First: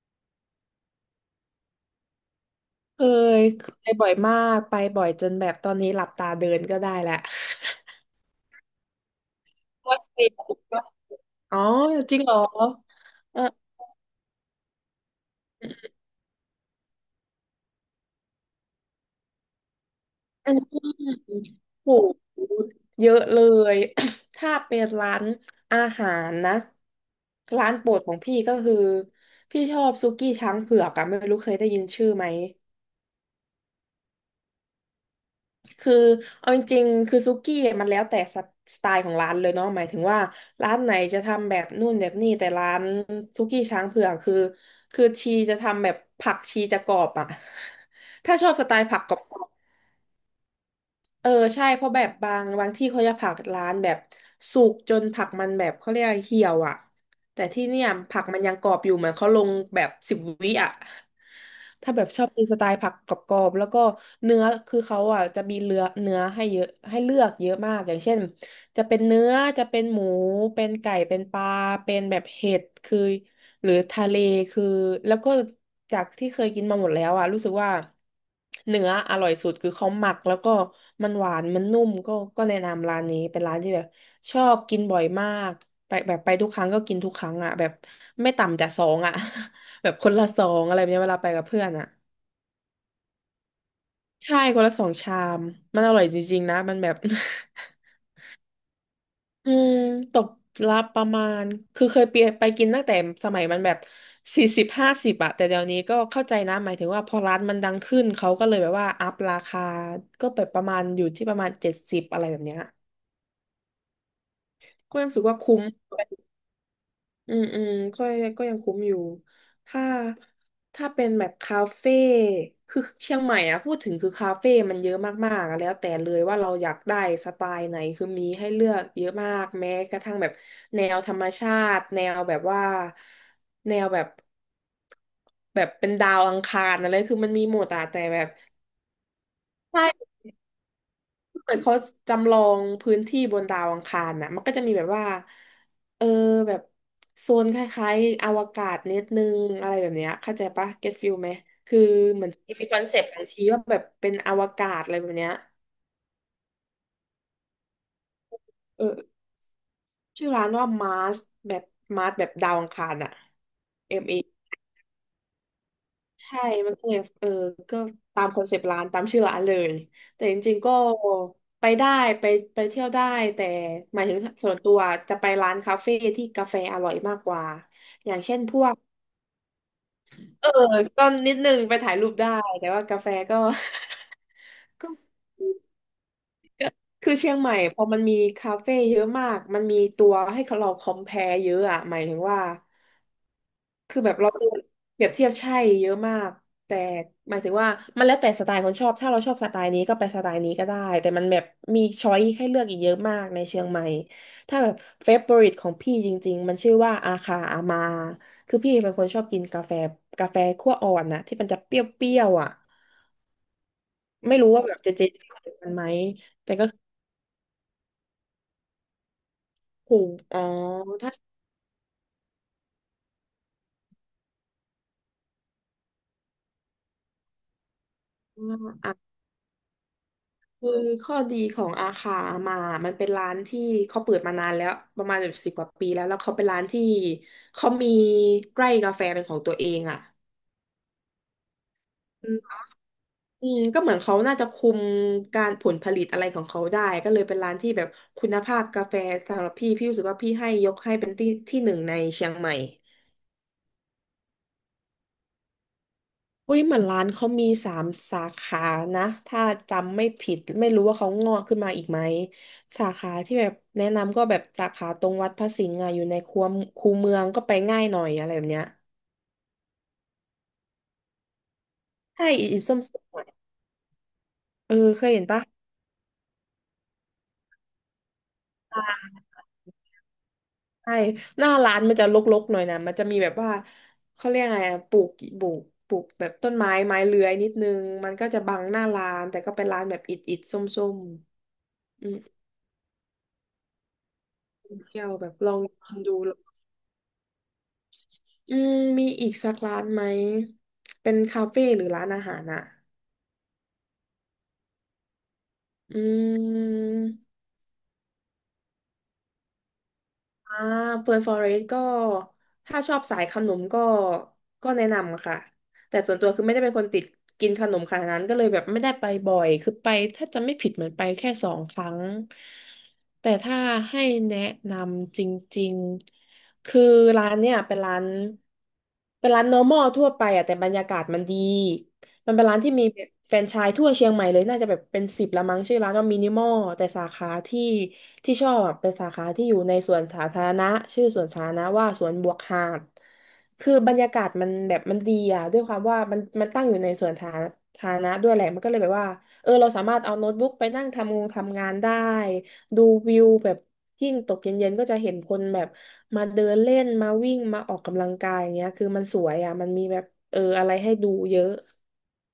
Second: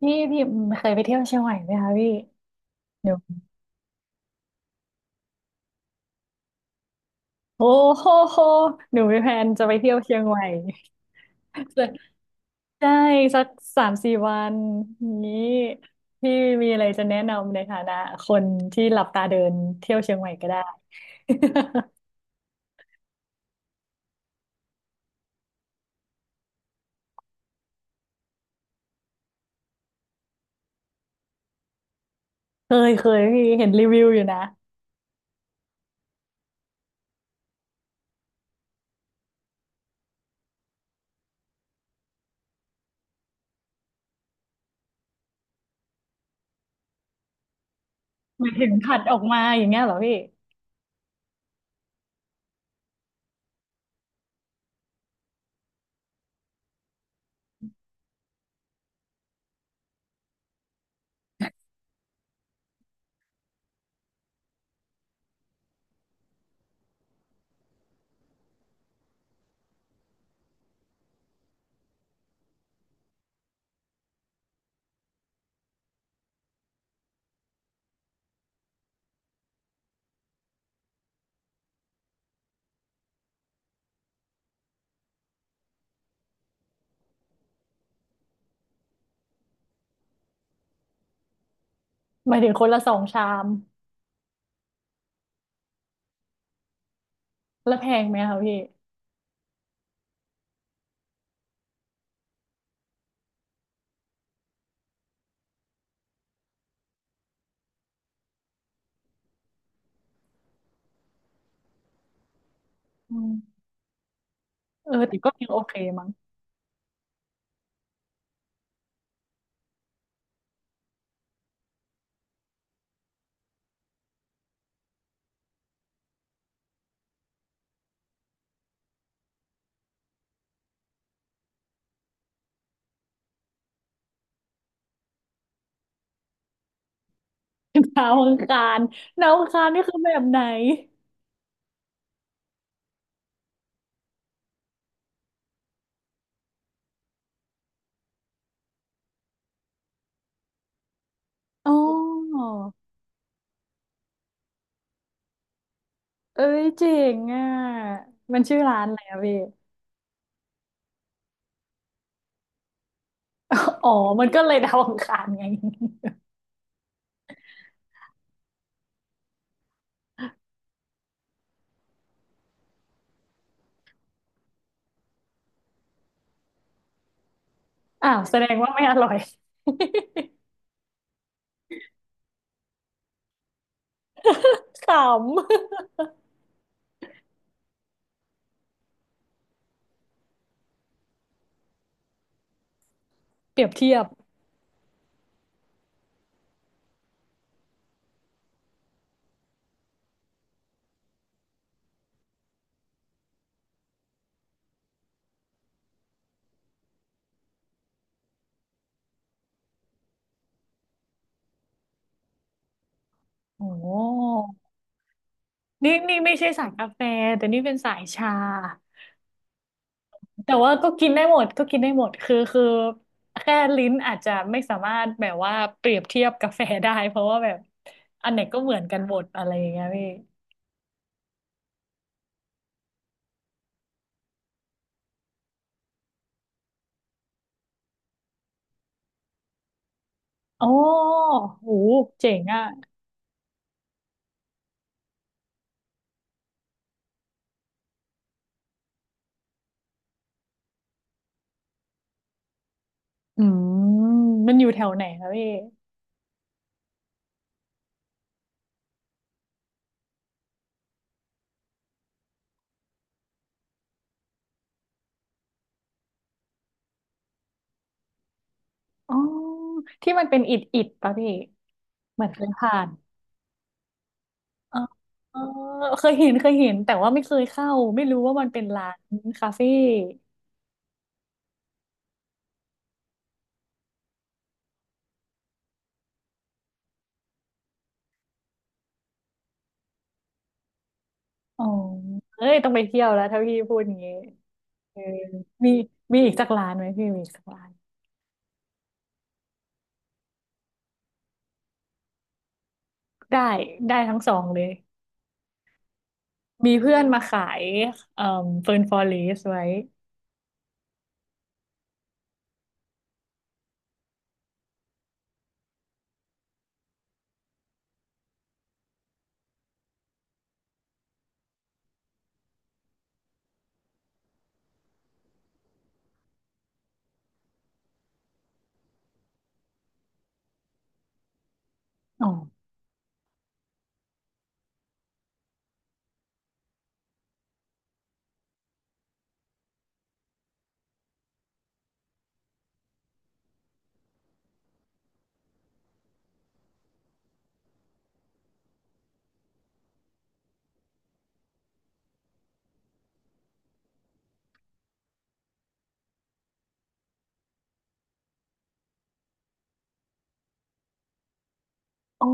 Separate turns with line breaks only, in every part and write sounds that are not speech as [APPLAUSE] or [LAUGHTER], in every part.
พี่เคยไปเที่ยวเชียงใหม่ไหมคะพี่
เค
หนู
ยไปบ่อยมากไปบ่อยจนแบบตอนนี้หลับตาเดินก็ได้แหละว
โอ้โหหนูมีแพลนจะไปเที่ยว
ว่า
เชียง
เสิ
ใหม่
อ๋อ
[LAUGHS]
จริงเหรอ
ใช่
เอ
สั
อ
กสามสี่วันนี้พี่มีอะไรจะแนะนำในฐานะคนที่หลับตาเดินเที่ยวเชียงใหม่ก็
อัน
ได้
นี้โหเยอะเลย [COUGHS] ถ้าเป็นร้านอาหารนะร้านโปรดของพี่ก็คือพี่ชอบซุกี้ช้างเผือกอะไม่รู้เคยได้ยินชื่อไหม
[LAUGHS] เคยเคยพี่เห็นรีวิวอยู่นะ
คือเอาจริงๆคือซุกี้มันแล้วแต่สไตล์ของร้านเลยเนาะหมายถึงว่าร้านไหนจะทำแบบนู่นแบบนี่แต่ร้านซุกี้ช้างเผือกคือชีจะทำแบบผักชีจะกรอบอ่ะ [LAUGHS] ถ้า
ห
ช
มา
อ
ย
บส
ถึง
ไตล์
ผั
ผั
ด
กก
อ
ร
อ
อ
กมา
บ
อย่างเงี้ยเหรอพี่
ๆเออใช่เพราะแบบบางที่เขาจะผักร้านแบบสุกจนผักมันแบบเขาเรียกเหี่ยวอ่ะแต่ที่เนี่ยผักมันยังกรอบอยู่เหมือนเขาลงแบบ10 วิอ่ะ ถ้าแบบชอบกินสไตล์ผักกรอบๆแล้วก็เนื้อคือเขาอ่ะจะมีเลือเนื้อให้เยอะให้เลือกเยอะมากอย่างเช่นจะเป็นเนื้อจะเป็นหมูเป็นไก่เป็นปลาเป็นแบบเห็ดคือหรือทะเลคือแล้วก็จากที่เคยกินมาหมดแล้วอ่ะรู้สึกว่าเนื้ออร่อยสุดคือเขาหมักแล้วก็มันหวานมันนุ่มก็แนะนำร้านนี้เป็นร้านที่แบบชอบกินบ่อยมากไปแบบไปทุกครั้งก็กินทุกครั้งอ่ะแบบไม่ต่ำจากสองอ่ะ แบบคนละสองอะไรแบบเนี้ยเวลาไปกับเพื่อนอ่ะ
หมายถึงคนละสองชาม
ใช่คนละสองชามมันอร่อยจริงๆนะมันแบบ
แล้วแพงไหมคะพี่
[LAUGHS] อืมตกละประมาณคือเคยไปกินตั้งแต่สมัยมันแบบ40-50อะแต่เดี๋ยวนี้ก็เข้าใจนะหมายถึงว่าพอร้านมันดังขึ้นเขาก็เลยแบบว่าอัพราคาก็แบบประมาณอยู่ที่ประมาณ70อะไรแบบเนี้ย
อืมเอ
ก็
อ
ยัง
แต่
รู้สึก
ก็
ว่า
ยัง
คุ้
โอ
ม
เคมั้ง
อืมอืมก็ก็ยังคุ้มอยู่ถ้าถ้าเป็นแบบคาเฟ่คือเชียงใหม่อ่ะพูดถึงคือคาเฟ่มันเยอะมากๆอะแล้วแต่เลยว่าเราอยากได้สไตล์ไหนคือมีให้เลือกเยอะมากแม้กระทั่งแบบแนวธรรมชาติแนวแบบว่าแนวแบบแบบเป็นดาวอังคารอะไรคือมันมีหมดอะ
[LAUGHS]
แต่
ดาว
แบบ
อังคารดาวอังคารนี่คือแบบไหน
เหมือนเขาจำลองพื้นที่บนดาวอังคารน่ะมันก็จะมีแบบว่าเออแบบโซนคล้ายๆอวกาศนิดนึงอะไรแบบเนี้ยเข้าใจปะเก็ตฟิลไหม
อ๋อ
คือเหมือนมีคอนเซปต์บางทีว่าแบบเป็นอวกาศอะไรแบบเนี้ย
เอ้ยเจ๋งอ่ะมันชื่อร้า
เอ
น
อ
อะไรอะพี่
ชื่อร้านว่ามาร์สแบบมาร์สแบบดาวอังคารอ่ะ
[LAUGHS] อ๋อ
เอมเอ
มันก็เลยดาวอังคารไง [LAUGHS]
ใช่ มันก็เลยเออก็ตามคอนเซปต์ร้านตามชื่อร้านเลย แต่จริงๆก็ไปได้ไปไปเที่ยวได้แต่หมายถึงส่วนตัวจะไปร้านคาเฟ่ที่กาแฟอร่อยมากกว่า อ
อ้า
ย่า
ว
ง
แส
เช่น
ด
พ
ง
ว
ว่า
ก
ไม่อร่อย
เออก็นิดนึงไปถ่ายรูปได้แต่ว่ากาแฟก็ [LAUGHS]
[LAUGHS]
ก็
ข
คือเชียงใหม่พอมันมีคาเฟ่เยอะมากมันมีตัวให้เราคอมเพลเยอะอะหมายถึงว่า
ำเปรียบเทีย
คือ
บ
แบบเราเจอเปรียบเทียบใช่เยอะมากแต่หมายถึงว่ามันแล้วแต่สไตล์คนชอบถ้าเราชอบสไตล์นี้ก็ไปสไตล์นี้ก็ได้แต่มันแบบมีช้อยให้เลือกอีกเยอะมากในเชียงใหม่ถ้าแบบเฟเวอริตของพี่จริงๆมันชื่อว่าอาคาอามาคือพี่เป็นคนชอบกินกาแฟกาแฟคั่วอ่อนนะที่มันจะเปรี้ยวๆอ่ะ
โอ้
ไม่รู้ว่าแบบเจเจรู้จักมันไหม
นี่นี่ไม่ใช่สายกาแฟแต่นี่เป็นสายชา
ถูหอ๋อ
แต่ว่าก็กิน
ถ้า
ได้หมดก็กินได้หมดคือแค่ลิ้นอาจจะไม่สามารถแบบว่าเปรียบเทียบกาแฟได้เพราะว่าแบบอันไหนก็เหมือนกันหมดอะไรอย่างเงี้ยพี่
คือข้อดีของอาคามามันเป็นร้านที่เขาเปิดมานานแล้วประมาณ10 กว่าปีแล้วแล้วเขาเป็นร้านที่เขามีไร่กาแฟเป็นของตัวเองอ่ะ
โอ้โห
อื
เจ๋ง
ม
อ่ะ
อืมก็เหมือนเขาน่าจะคุมการผลผลิตอะไรของเขาได้ก็เลยเป็นร้านที่แบบคุณภาพกาแฟสำหรับพี่รู้สึกว่าพี่ให้ยกให้เป็นที่ที่หนึ่งในเชียงใหม่
อืมมันอยู่แถวไหนคะพี่
อุ้ยเหมือนร้านเขามีสามสาขานะถ้าจำไม่ผิดไม่รู้ว่าเขางอกขึ้นมาอีกไหมสาขาที่แบบแนะนำก็แบบสาขาตรงวัดพระสิงห์อะอยู่ในคูเมืองก็ไปง่ายหน่อยอะไรแบบเนี้ย
อ๋อที่มันเป็นอิฐอิฐปะพี่เหมื
ใช่
อนเคย
อี
ผ่า
ส้ม
น
สมหน่อยเออ
อ๋อ
เคยเห็น
เออ
ปะ
เคยเห็นเคยเห็นแต่ว่าไม่เคยเข้าไม่รู้ว่ามันเป็นร้านคาเฟ่
ใช่หน้าร้านมันจะรกๆหน่อยนะมันจะมีแบบว่าเขาเรียกไงอะปลูกปลูกแบบต้นไม้ไม้เลื้อยนิดนึงมันก็จะบังหน้าร้านแต่ก็เป็นร้านแบบอิฐอิฐส้ม
อ๋อ
ๆอืม
เอ้ยต้องไปเที่ยวแล้วถ้าพี่พูดอย่างงี้เอ
เที่
อ
ยวแบบลอง
มี
กินดู
มีอีกสักร้านไหมพี่มีอีกสักร้าน
อืมมีอีกสักร้านไหม เป็นคาเฟ่หรือร้านอาหารอ่ะ
ได้ได้ทั้งสองเลย
อื
มีเพื่
ม
อนมาขายเอ่อเฟิร์นฟอเรสไว้
อ่าเปิดฟอเรสก็ ถ้าชอบสายขนมก็ ก็แนะนำค่ะ แต่ส่วนตัวคือไม่ได้เป็นคนติดกินขนมขนาดนั้นก็เลยแบบไม่ได้ไปบ่อย คือไปถ้าจะไม่ผิดเหมือนไปแค่สองครั้ง แต่ถ้าให้แนะนำจริงๆ คือร้านเนี่ยเป็นร้าน เป็นร้าน normal ทั่วไปอะแต่บรรยากาศมันดี
อ๋อ
มันเป็นร้านที่มีแบบแฟรนไชส์ทั่วเชียงใหม่เลยน่าจะแบบเป็นสิบละมั้งชื่อร้านว่ามินิมอลแต่สาขาที่ที่ชอบอะเป็นสาขาที่อยู่ในสวนสาธารณะชื่อสวนสาธารณะว่าสวนบวกหาดคือบรรยากาศมันแบบมันดีอ่ะด้วยความว่ามันตั้งอยู่ในสวนสาธารณะด้วยแหละมันก็เลยแบบว่าเราสามารถเอาโน้ตบุ๊กไปนั่งทำงานได้ดูวิวแบบยิ่งตกเย็นๆก็จะเห็นคนแบบมาเดินเล่นมาวิ่งมาออกกำลังกายอย่างเงี้ยคือมันสวยอ่ะมันมีแบบอะไรให้ดูเยอะ
อ๋อ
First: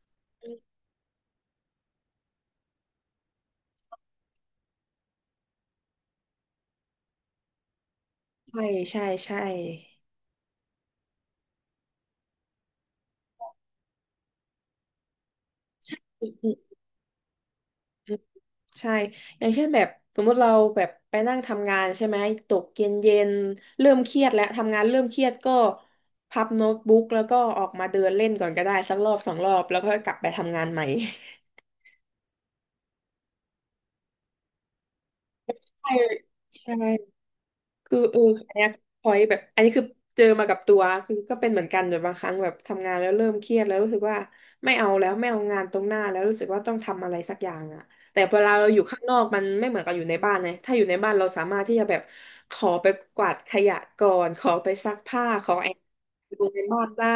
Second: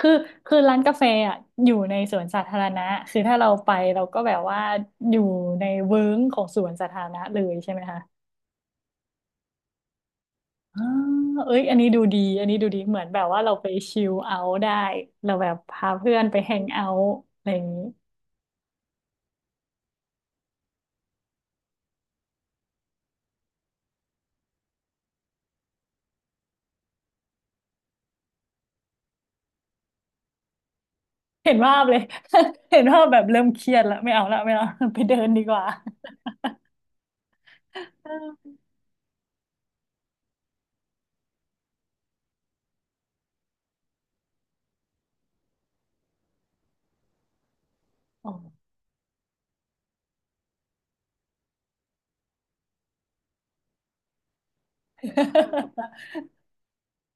คือคือร้านกาแฟอ่ะอยู่ในสวนสาธารณะคือถ้าเราไปเราก็แบบว่าอยู่ในเวิ้งของสวนสาธารณะเลยใช่ไหมคะ
ใช่ใช่ใช่
อ่าเอ้ยอันนี้ดูดีอันนี้ดูดีเหมือนแบบว่าเราไปชิลเอาท์ได้ เราแบบพาเพื่อน
อืม
ไป
อื
แฮ
ม
งเอาท์อะไรอย่างนี้
อืมใช่ อย่างเช่นแบบสมมติเราแบบไปนั่งทำงานใช่ไหม ตกเย็นเย็นเริ่มเครียดแล้วทำงานเริ่มเครียดก็พับโน้ตบุ๊กแล้วก็ออกมาเดินเล่นก่อนก็ได้สักรอบสองรอบแล้วก็กลับไปทำงานใหม่
เห็นภาพเลย [LAUGHS] เห็นภาพแบบเริ่มเครียดแล้วไม่เอาละไม่เอา [LAUGHS] ไปเดินดีกว่า
ใช่ใช่ คือ
เออ
อันเนี้ยพอยแบบอันนี้คือเจอมากับตัวคือก็เป็นเหมือนกันแบบบางครั้งแบบทำงานแล้วเริ่มเครียดแล้วรู้สึกว่าไม่เอาแล้วไม่เอางานตรงหน้าแล้วรู้สึกว่าต้องทำอะไรสักอย่างอ่ะแต่
อ๋อ
เวลาเราอยู่ข้างนอกมันไม่เหมือนกับอยู่ในบ้านไงถ้าอยู่ในบ้านเราสามารถที่จะแบบขอไปกวาดขยะก่อนขอไปซักผ้าขอแอบ
[LAUGHS]
ดูในบ้านได้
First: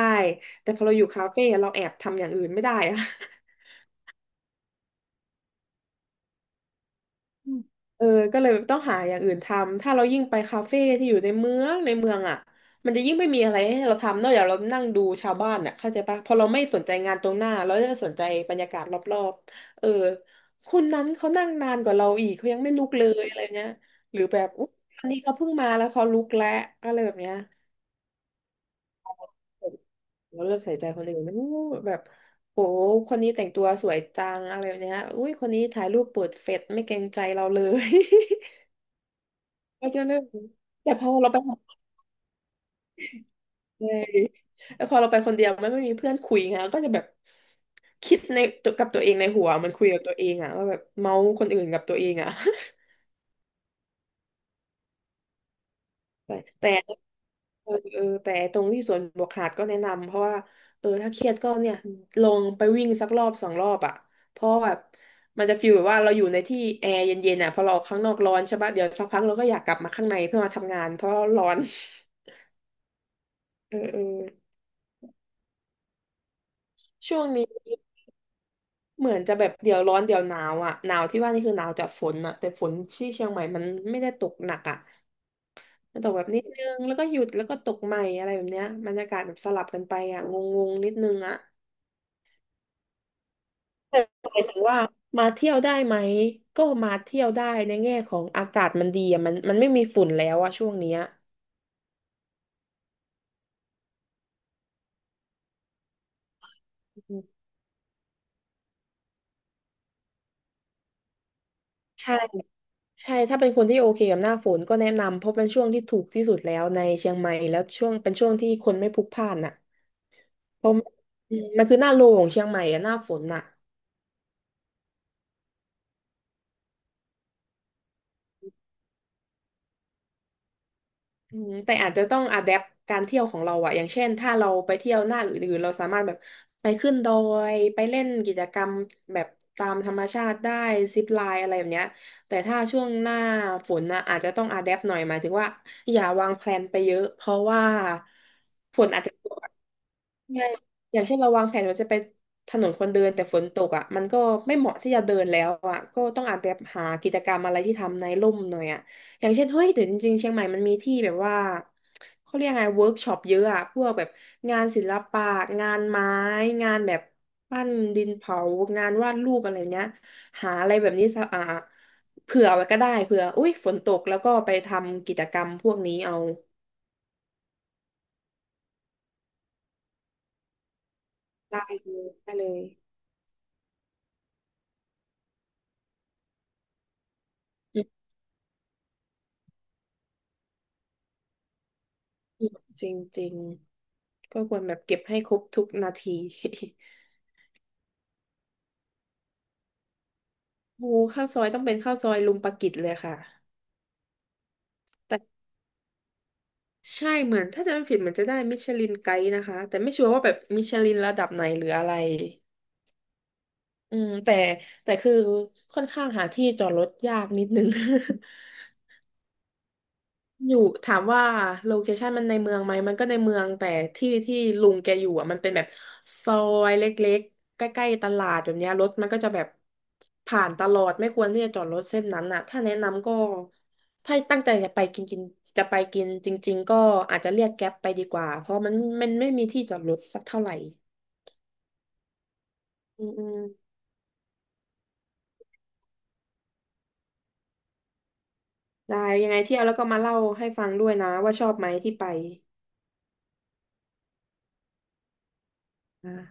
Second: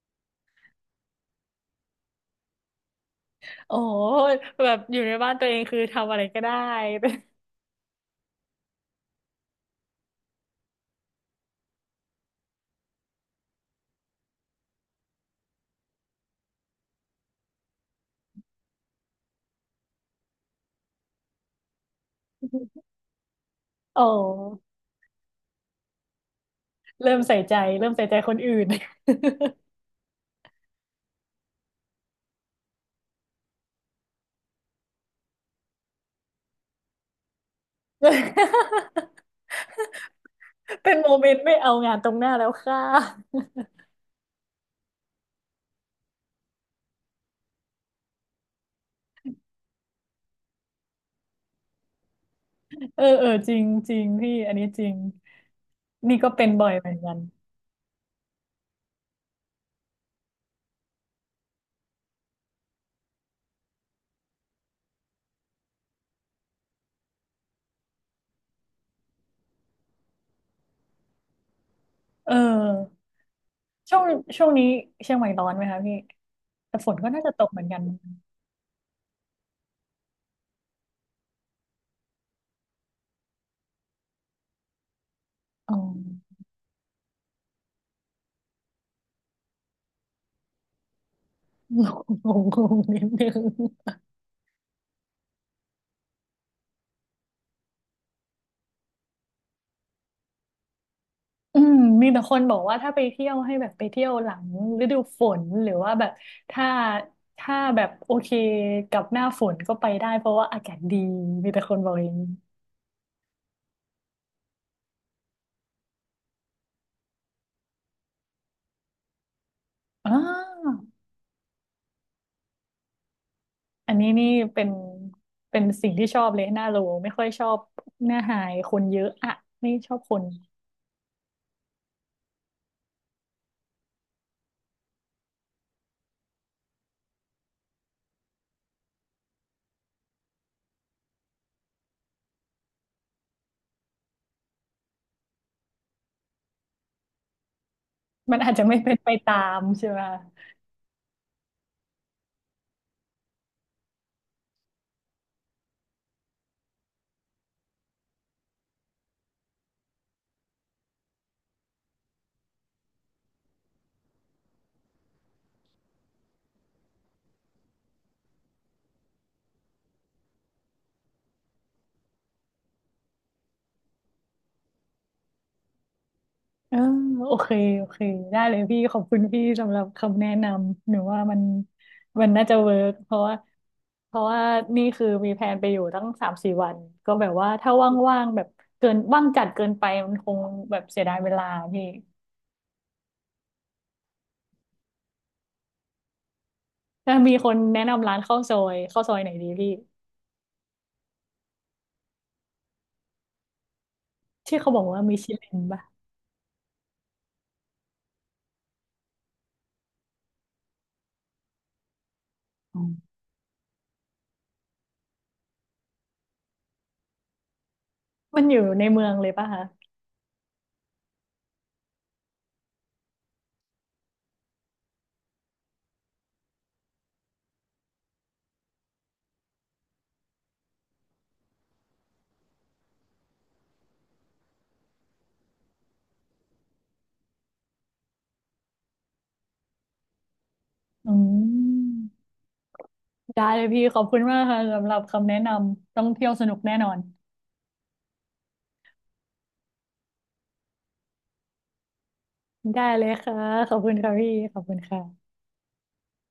แต่พอเราอยู่คาเฟ่เราแอบทำอย่างอื่นไม่ได้อะ
โอ้โหแบบอยู่ในบ้านตัวเองคือทำอะไรก็ได้
เออก็เลยแบบต้องหาอย่างอื่นทำถ้าเรายิ่งไปคาเฟ่ที่อยู่ในเมืองอ่ะมันจะยิ่งไม่มีอะไรให้เราทำนอกจากเรานั่งดูชาวบ้านอ่ะเข้าใจปะพอเราไม่สนใจงานตรงหน้าเราจะสนใจบรรยากาศรอบๆคนนั้นเขานั่งนานกว่าเราอีกเขายังไม่ลุก
[LAUGHS]
เลยอะไรเนี้ย
โอ
หรือแบบ
้
อุ๊ยวันนี้เขาเพิ่งมาแล้วเขาลุกแล้วอะไรแบ
เริ่
บ
ม
เนี้ย
ใส่ใจเริ่มใส่ใจคนอื่น [LAUGHS]
เราเริ่มใส่ใจคนอื่นนะอู้แบบโหคนนี้แต่งตัวสวยจังอะไรแบบเนี้ยอุ้ยคนนี้ถ่ายรูปเปิดเฟซไม่เกรงใจเราเลย ก็จะเรื่องน
เป็
แต่
น
พ
โม
อ
เม
เรา
น
ไป
ต์
ห
ไม่เอา
า
งานตรงหน้าแล้วค่ะ
เลยแล้วพอเราไปคนเดียวไม่มีเพื่อนคุยไงก็จะแบบคิดในกับตัวเองในหัวมันคุยกับตัวเองอะว่าแบบเมาส์คนอื่นกับตัวเองอะ
[LAUGHS] เออเออจริงจริงพี่ อันนี้จริง นี่
[LAUGHS]
ก็
แต่
เป็นบ่อ
แต่
ยเหมือนกัน
เออแต่ตรงที่สวนบวกหาดก็แนะนำเพราะว่าถ้าเครียดก็เนี่ยลงไปวิ่งสักรอบสองรอบอะเพราะแบบมันจะฟีลแบบว่าเราอยู่ในที่แอร์เย็นๆอ่ะพอเราออกข้างนอกร้อนใช่ปะเดี๋ยวสักพักเราก็อยากกลับมาข้างในเพื่อมาทำงานเพราะร้อน
เออ
[LAUGHS] เออ
ช่
เอ
ว
อ
งช่วงนี้เชียงใหม่ร้อนไหมคะพี่ แต่ฝนก็
ช่ว
น่า
ง
จะต
นี้
กเหมือนกัน
เหมือนจะแบบเดี๋ยวร้อนเดี๋ยวหนาวอ่ะหนาวที่ว่านี่คือหนาวจากฝนอ่ะแต่ฝนที่เชียงใหม่มันไม่ได้ตกหนักอ่ะ
อ๋อ
มันตกแบบนิดนึงแล้วก็หยุดแล้วก็ตกใหม่อะไรแบบเนี้ยบรรยากาศแบบสลับกันไปอ่ะงงๆนิดนึงอ่ะ
[LAUGHS] งงงงนิดนึง
แต่หมายถึงว่ามาเที่ยวได้ไหมก็มาเที่ยวได้ในแง่ของอากาศมันดีอ่ะมันไม่มีฝุ่นแล้วอะช่วงเนี้ย
อืมมีแต่คนบอกว่าถ้าไปเที่ยวให้แบบไปเที่ยวหลังฤดูฝนหรือว่าแบบถ้า
อืม
ถ้าแบบโอเคกับหน้าฝนก็ไปได้เพราะว่าอากาศดีมีแต่คนบอกอย่า
ใช่
งนี้
ใช่ถ้าเป็นคนที่โอเคกับหน้าฝนก็แนะนำเพราะเป็นช่วงที่ถูกที่สุดแล้วในเชียงใหม่แล้วช่วงเป็นช่วงที่คนไม่พลุกพล่านอ่ะ
อ่า
มอืมมันคือหน้าโลของเชียงใหม่อะหน้าฝนอะ
อันนี้นี่เป็นเป็นสิ่งที่ชอบเลยหน้าโลไม่ค่อยชอบหน้าหายคนเยอะอะไม่ชอบคน
อืมแต่อาจจะต้องอะแดปการเที่ยวของเราอะอย่างเช่นถ้าเราไปเที่ยวหน้าอื่นๆเราสามารถแบบไปขึ้นดอยไปเล่นกิจกรรมแบบตามธรรมชาติได้ซิปไลน์อะไรแบบเนี้ยแต่ถ้าช่วงหน้าฝนนะอาจจะต้องอะแดปหน่อยหมายถึงว่าอย่าวางแพลนไปเยอะเพราะว่า
มันอาจจะไม่
ฝน
เป็น
อาจ
ไป
จะ
ตามใช่ไหม
ใช่อย่างเช่นเราวางแผนว่าจะไปถนนคนเดินแต่ฝนตกอ่ะมันก็ไม่เหมาะที่จะเดินแล้วอ่ะ ก็ต้องอาจจะหากิจกรรมอะไรที่ทำในร่มหน่อยอ่ะ อย่างเช่นเฮ้ยแต่จริงๆเชียงใหม่มันมีที่แบบว่าเขาเรียกไงเวิร์กช็อปเยอะอ่ะพวกแบบงานศิลปะงานไม้งานแบบปั้นดินเผางานวาดรูปอะไรแบบเนี้ยหาอะไรแบบนี้สะอ่าเผื่อไว้ก็ได้เผื่ออุ้ยฝนตกแล้วก็ไปทำกิจกรรมพวกนี้เอา
เออโอเคโอเคได้เลยพี่ขอบคุณพี่สำหรับคำแนะนำหนูว่ามัน
ได้เลย
มัน
ได้
น่า
เล
จะ
ย
เวิร์กเพราะว่านี่คือมีแผนไปอยู่ตั้งสามสี่วันก็แบบว่าถ้า
อื
ว่างๆแบบเกินว่างจัดเกินไปมันคงแบบเสียดายเวลาพี่
มจริงจริง ก็ควรแบบเก็บให้ครบทุกนาที [LAUGHS]
ถ้ามีคนแนะนำร้านข้าวซอยข้าวซอยไหนดีพี่
โอ้ข้าวซอยต้องเป็นข้าวซอยลุงปากิจเลยค่ะ
ที่เขาบอกว่ามี
แต่
ชิลินป่ะ
ใช่เหมือนถ้าจะไม่ผิดเหมือนจะได้มิชลินไกด์นะคะแต่ไม่ชัวร์ว่าแบบมิชลินระดับไหนหรืออะไร
อ๋อ
อืมแต่แต่คือค่อนข้างหาที่จอดรถยากนิดนึง
มัน
[LAUGHS]
อยู่ในเมืองเลยป่ะคะ
อยู่ถามว่าโลเคชันมันในเมืองไหมมันก็ในเมืองแต่ที่ที่ลุงแกอยู่อ่ะมันเป็นแบบซอยเล็กๆใกล้ๆตลาดแบบเนี้ยรถมันก็จะแบบผ่านตลอดไม่ควรที่จะจอดรถเส้นนั้นอ่ะถ้าแนะนำก็ถ้าตั้งใจจะไปกินกินจะไปกินจริงๆก็อาจจะเรียกแก๊ปไปดีกว่าเพราะมันไม่มีที่จอดรถสักเท่าไหร่
อืม
อืมอืม
ได้เลยพี่ขอบคุณมากค่ะสำหรับคำแนะนำต้องเที่ยวสนุกแน่นอน
ได้ยังไงเที่ยวแล้วก็มาเล่าให้ฟังด้วยนะว่าชอบไหมที่ไป
ได้เลยค่ะขอบคุณค่ะพี่ขอบคุณค่ะ
อ่า